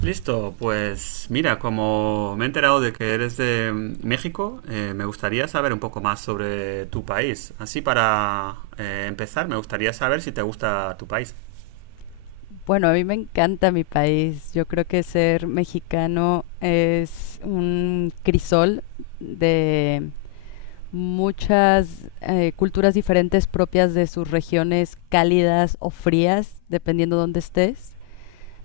Listo, pues mira, como me he enterado de que eres de México, me gustaría saber un poco más sobre tu país. Así para empezar, me gustaría saber si te gusta tu país. Bueno, a mí me encanta mi país. Yo creo que ser mexicano es un crisol de muchas culturas diferentes propias de sus regiones cálidas o frías, dependiendo dónde estés,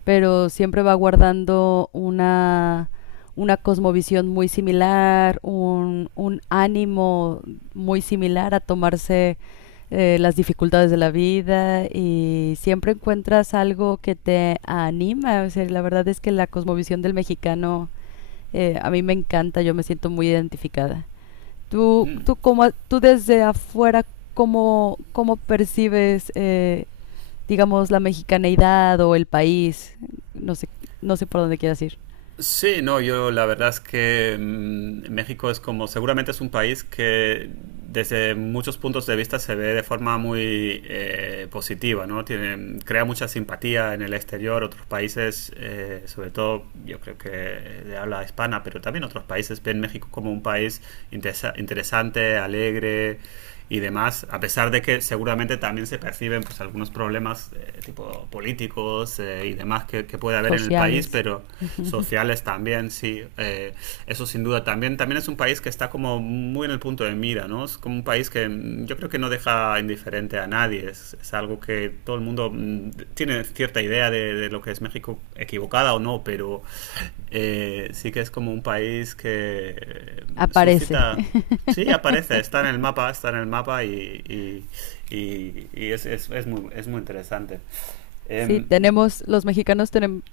pero siempre va guardando una cosmovisión muy similar, un ánimo muy similar a tomarse las dificultades de la vida y siempre encuentras algo que te anima. O sea, la verdad es que la cosmovisión del mexicano a mí me encanta, yo me siento muy identificada. Tú, Mm. tú, como, tú desde afuera, ¿ cómo percibes, digamos, la mexicaneidad o el país, no sé, no sé por dónde quieras ir, Sí, no, yo la verdad es que México es como, seguramente es un país que desde muchos puntos de vista se ve de forma muy positiva, ¿no? Tiene, crea mucha simpatía en el exterior, otros países, sobre todo yo creo que de habla hispana, pero también otros países ven México como un país interesante, alegre, y demás, a pesar de que seguramente también se perciben pues algunos problemas tipo políticos y demás que puede haber en el país, sociales, pero sociales también, sí, eso sin duda también, también es un país que está como muy en el punto de mira, ¿no? Es como un país que yo creo que no deja indiferente a nadie, es algo que todo el mundo tiene cierta idea de lo que es México, equivocada o no, pero sí que es como un país que eh, aparece. suscita. Sí, aparece, está en el mapa, está en el mapa y es, es muy interesante. Sí, Em, tenemos, los mexicanos tenemos,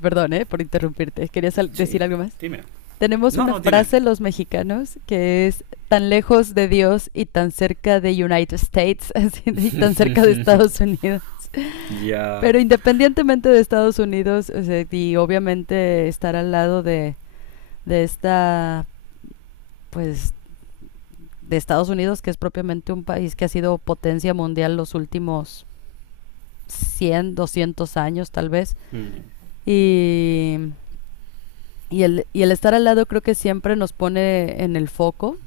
perdón, por interrumpirte, querías decir sí, algo más. dime. Tenemos No, una no, dime. frase los mexicanos que es tan lejos de Dios y tan cerca de United States así, y tan cerca de Estados Unidos. Ya. Pero independientemente de Estados Unidos, o sea, y obviamente estar al lado de esta, pues de Estados Unidos, que es propiamente un país que ha sido potencia mundial los últimos 100 200 años tal vez. Y, y el estar al lado creo que siempre nos pone en el foco,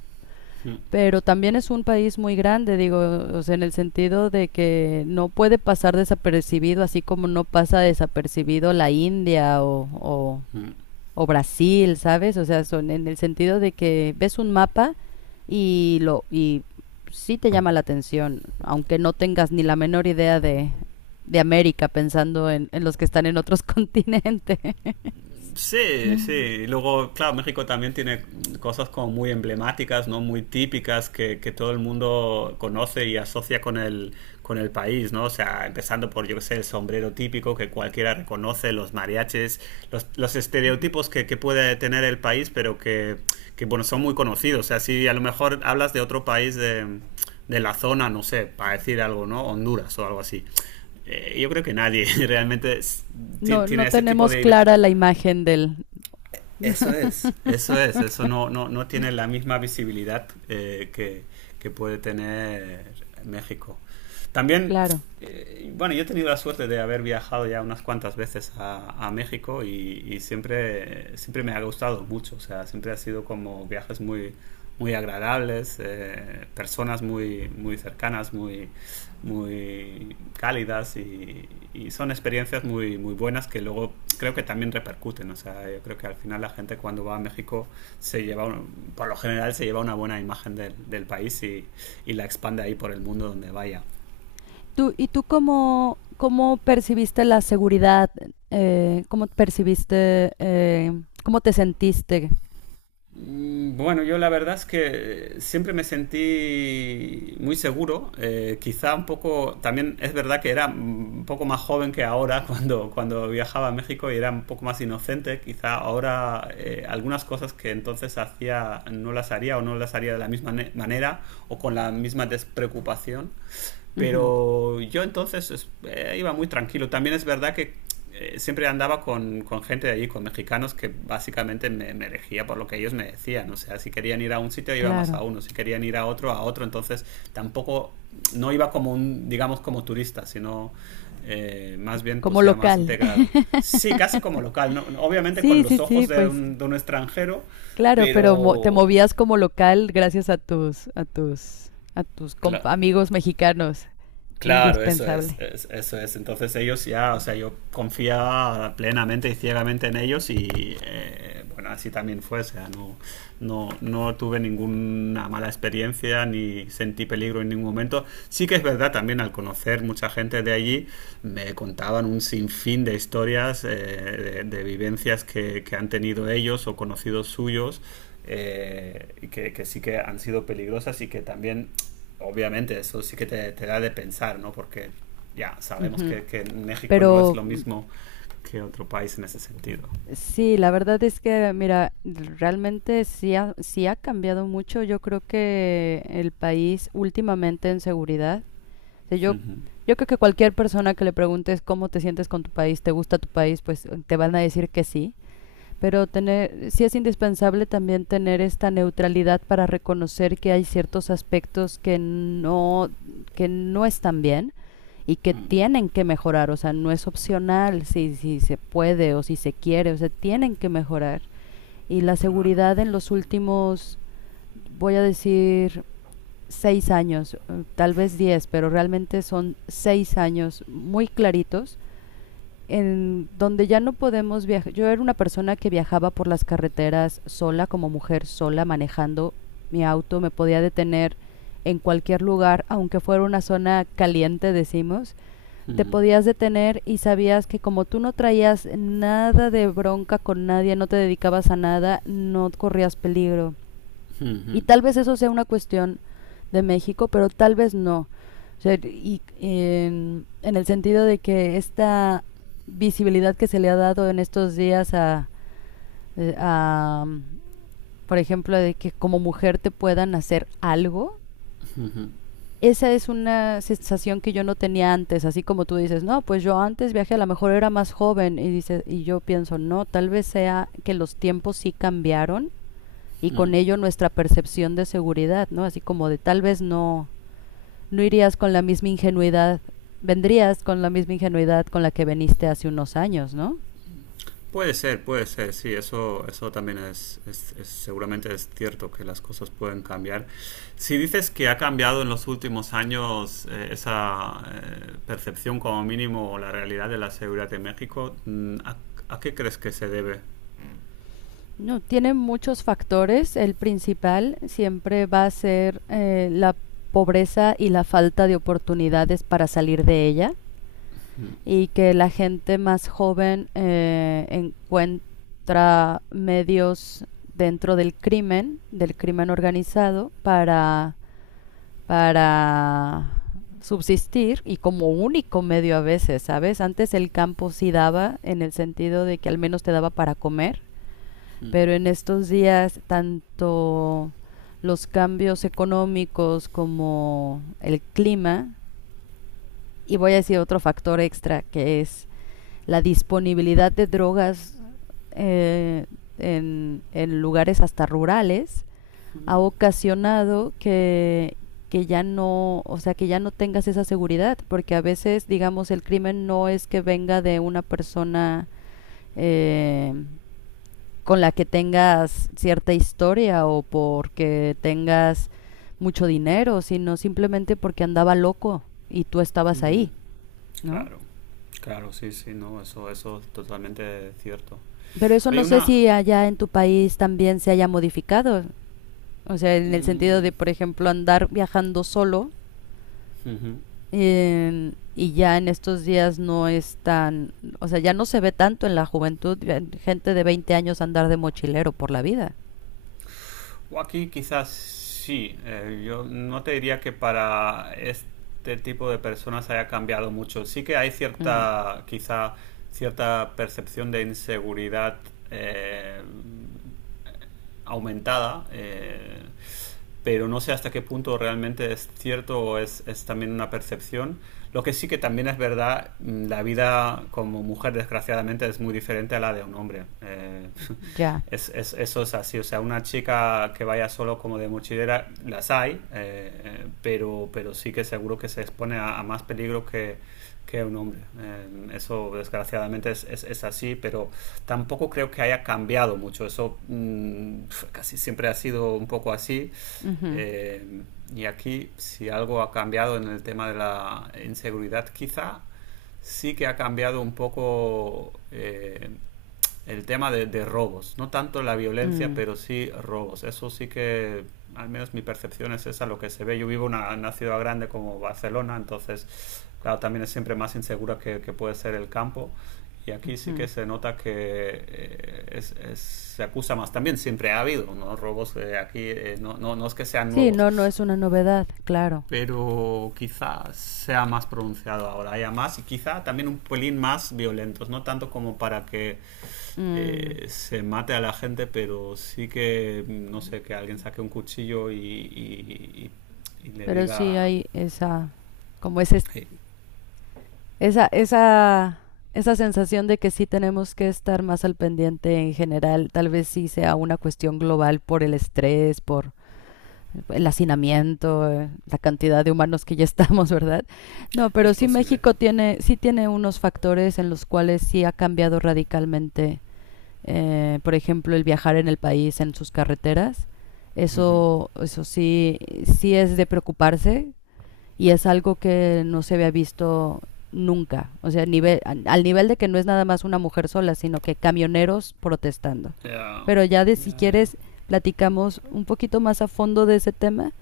Mm, pero también es un país muy grande, digo, o sea, en el sentido de que no puede pasar desapercibido, así como no pasa desapercibido la India o mm. o Brasil, ¿sabes? O sea, son en el sentido de que ves un mapa y sí te llama la atención, aunque no tengas ni la menor idea de América pensando en los que están en otros continentes. Sí, sí. Luego, claro, México también tiene cosas como muy emblemáticas, ¿no? Muy típicas que todo el mundo conoce y asocia con el país, ¿no? O sea, empezando por, yo qué sé, el sombrero típico que cualquiera reconoce, los mariachis, los estereotipos que puede tener el país, pero bueno, son muy conocidos. O sea, si a lo mejor hablas de otro país de la zona, no sé, para decir algo, ¿no? Honduras o algo así. Yo creo que nadie realmente No, no tiene ese tipo tenemos de, clara la imagen del... eso es. Eso es, eso no, no, no tiene la misma visibilidad que puede tener México. También, Claro. Bueno, yo he tenido la suerte de haber viajado ya unas cuantas veces a México y siempre, siempre me ha gustado mucho, o sea, siempre ha sido como viajes muy, muy agradables, personas muy, muy cercanas, muy, muy cálidas y son experiencias muy, muy buenas que luego creo que también repercuten. O sea, yo creo que al final la gente cuando va a México se lleva, un- por lo general se lleva una buena imagen del país y la expande ahí por el mundo donde vaya. ¿Tú, ¿y tú cómo, cómo percibiste la seguridad? ¿Cómo percibiste, cómo te sentiste? Bueno, yo la verdad es que siempre me sentí muy seguro, quizá un poco, también es verdad que era un poco más joven que ahora cuando viajaba a México y era un poco más inocente, quizá ahora algunas cosas que entonces hacía no las haría o no las haría de la misma manera o con la misma despreocupación. Ujú, Pero yo entonces iba muy tranquilo. También es verdad que siempre andaba con gente de allí, con mexicanos, que básicamente me elegía por lo que ellos me decían. O sea, si querían ir a un sitio, iba más a claro, uno. Si querían ir a otro, a otro. Entonces tampoco, no iba como un, digamos, como turista, sino más bien, como pues ya más local. integrado. Sí, casi como local, ¿no? Obviamente con Sí, sí, los ojos sí, pues de un extranjero, claro, pero te pero... movías como local gracias a tus Claro. amigos mexicanos, Claro, eso es, indispensable. Eso es. Entonces ellos ya, o sea, yo confiaba plenamente y ciegamente en ellos y bueno, así también fue. O sea, no, no, no tuve ninguna mala experiencia ni sentí peligro en ningún momento. Sí que es verdad también al conocer mucha gente de allí, me contaban un sinfín de historias, de vivencias que han tenido ellos o conocidos suyos y que sí que han sido peligrosas y que también obviamente eso sí que te da de pensar, ¿no? Porque ya sabemos Ujú. Que México no es Pero lo mm, mismo que otro país en ese sentido. sí, la verdad es que mira, realmente sí ha cambiado mucho, yo creo que el país últimamente en seguridad. O sea, yo creo que cualquier persona que le preguntes cómo te sientes con tu país, te gusta tu país, pues te van a decir que sí. Pero tener, sí es indispensable también tener esta neutralidad para reconocer que hay ciertos aspectos que no están bien y que tienen que mejorar, o sea, no es opcional si se puede o si se quiere, o sea, tienen que mejorar. Y la Claro. seguridad en los últimos, voy a decir, 6 años, tal vez 10, pero realmente son 6 años muy claritos en donde ya no podemos viajar. Yo era una persona que viajaba por las carreteras sola, como mujer sola, manejando mi auto, me podía detener en cualquier lugar, aunque fuera una zona caliente, decimos, te Ujú, podías detener y sabías que como tú no traías nada de bronca con nadie, no te dedicabas a nada, no corrías peligro. Y ujú, tal vez eso sea una cuestión de México, pero tal vez no. O sea, y en el sentido de que esta visibilidad que se le ha dado en estos días a, por ejemplo, de que como mujer te puedan hacer algo, esa es una sensación que yo no tenía antes, así como tú dices, no, pues yo antes viajé, a lo mejor era más joven, y, dice, y yo pienso, no, tal vez sea que los tiempos sí cambiaron y ujú. con ello nuestra percepción de seguridad, ¿no? Así como de tal vez no, no irías con la misma ingenuidad, vendrías con la misma ingenuidad con la que veniste hace unos años, ¿no? Puede ser, sí, eso también es, seguramente es cierto que las cosas pueden cambiar. Si dices que ha cambiado en los últimos años esa percepción como mínimo o la realidad de la seguridad en México, a qué crees que se debe? No, tiene muchos factores. El principal siempre va a ser, la pobreza y la falta de oportunidades para salir de ella y que la gente más joven, encuentra medios dentro del crimen organizado, para subsistir y como único medio a veces, ¿sabes? Antes el campo sí daba en el sentido de que al menos te daba para comer, pero en estos días tanto los cambios económicos como el clima y voy a decir otro factor extra que es la disponibilidad de drogas, eh, en lugares hasta rurales ha ocasionado que ya no, o sea, que ya no tengas esa seguridad, porque a veces, digamos, el crimen no es que venga de una persona, eh, con la que tengas cierta historia o porque tengas mucho dinero, sino simplemente porque andaba loco y tú estabas Ujú. ahí, ¿no? Claro, claro, sí, sí, no, eso es totalmente cierto. Pero eso no Oye, sé una... si allá en tu país también se haya modificado. O sea, en el sentido mm, de, por ejemplo, andar viajando solo. ujú. Y ya en estos días no es tan, o sea, ya no se ve tanto en la juventud gente de 20 años andar de mochilero por la vida. O aquí quizás sí, yo no te diría que para este tipo de personas haya cambiado mucho. Sí que hay Mm, cierta, quizá, cierta percepción de inseguridad eh, aumentada. Pero no sé hasta qué punto realmente es cierto o es también una percepción. Lo que sí que también es verdad, la vida como mujer desgraciadamente es muy diferente a la de un hombre. Ya. Es, eso es así, o sea, una chica que vaya solo como de mochilera, las hay, pero sí que seguro que se expone a más peligro que un hombre. Eso desgraciadamente es, así, pero tampoco creo que haya cambiado mucho. Eso casi siempre ha sido un poco así. Ujú, Eh, y aquí, si algo ha cambiado en el tema de la inseguridad, quizá sí que ha cambiado un poco el tema de robos. No tanto la violencia, mm, pero sí robos. Eso sí que, al menos mi percepción es esa, lo que se ve. Yo vivo en una ciudad grande como Barcelona, entonces, claro, también es siempre más insegura que puede ser el campo y aquí sí ujú. que se nota que se acusa más. También siempre ha habido, ¿no?, robos no, no, no es que sean Sí, nuevos, no, no es una novedad, claro. pero quizá sea más pronunciado ahora, haya más y quizá también un pelín más violentos, no tanto como para que Mm, se mate a la gente, pero sí que, no sé, que alguien saque un cuchillo y le pero sí diga... hay esa, como ese, "Hey". esa, esa, esa sensación de que sí tenemos que estar más al pendiente en general. Tal vez sí sea una cuestión global por el estrés, por el hacinamiento, la cantidad de humanos que ya estamos, ¿verdad? No, Es pero sí posible. México tiene, sí tiene unos factores en los cuales sí ha cambiado radicalmente, por ejemplo, el viajar en el país, en sus carreteras. Ujú. Eso sí, sí es de preocuparse y es algo que no se había visto nunca, o sea, nivel, al nivel de que no es nada más una mujer sola, sino que camioneros protestando. Ya, Pero ya, de si ya, ya. quieres platicamos un poquito más a fondo de ese tema,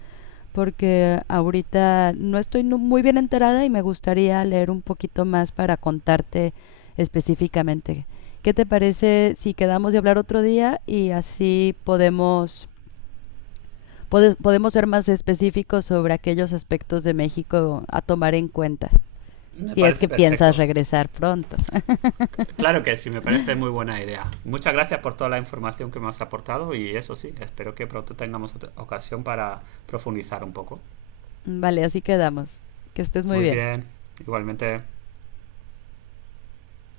porque ahorita no estoy muy bien enterada y me gustaría leer un poquito más para contarte específicamente. ¿Qué te parece si quedamos de hablar otro día y así podemos, podemos ser más específicos sobre aquellos aspectos de México a tomar en cuenta? Me Si es parece que piensas perfecto. regresar pronto. Claro que sí, me parece muy buena idea. Muchas gracias por toda la información que me has aportado y eso sí, espero que pronto tengamos otra ocasión para profundizar un poco. Vale, así quedamos. Que estés muy Muy bien. bien, igualmente.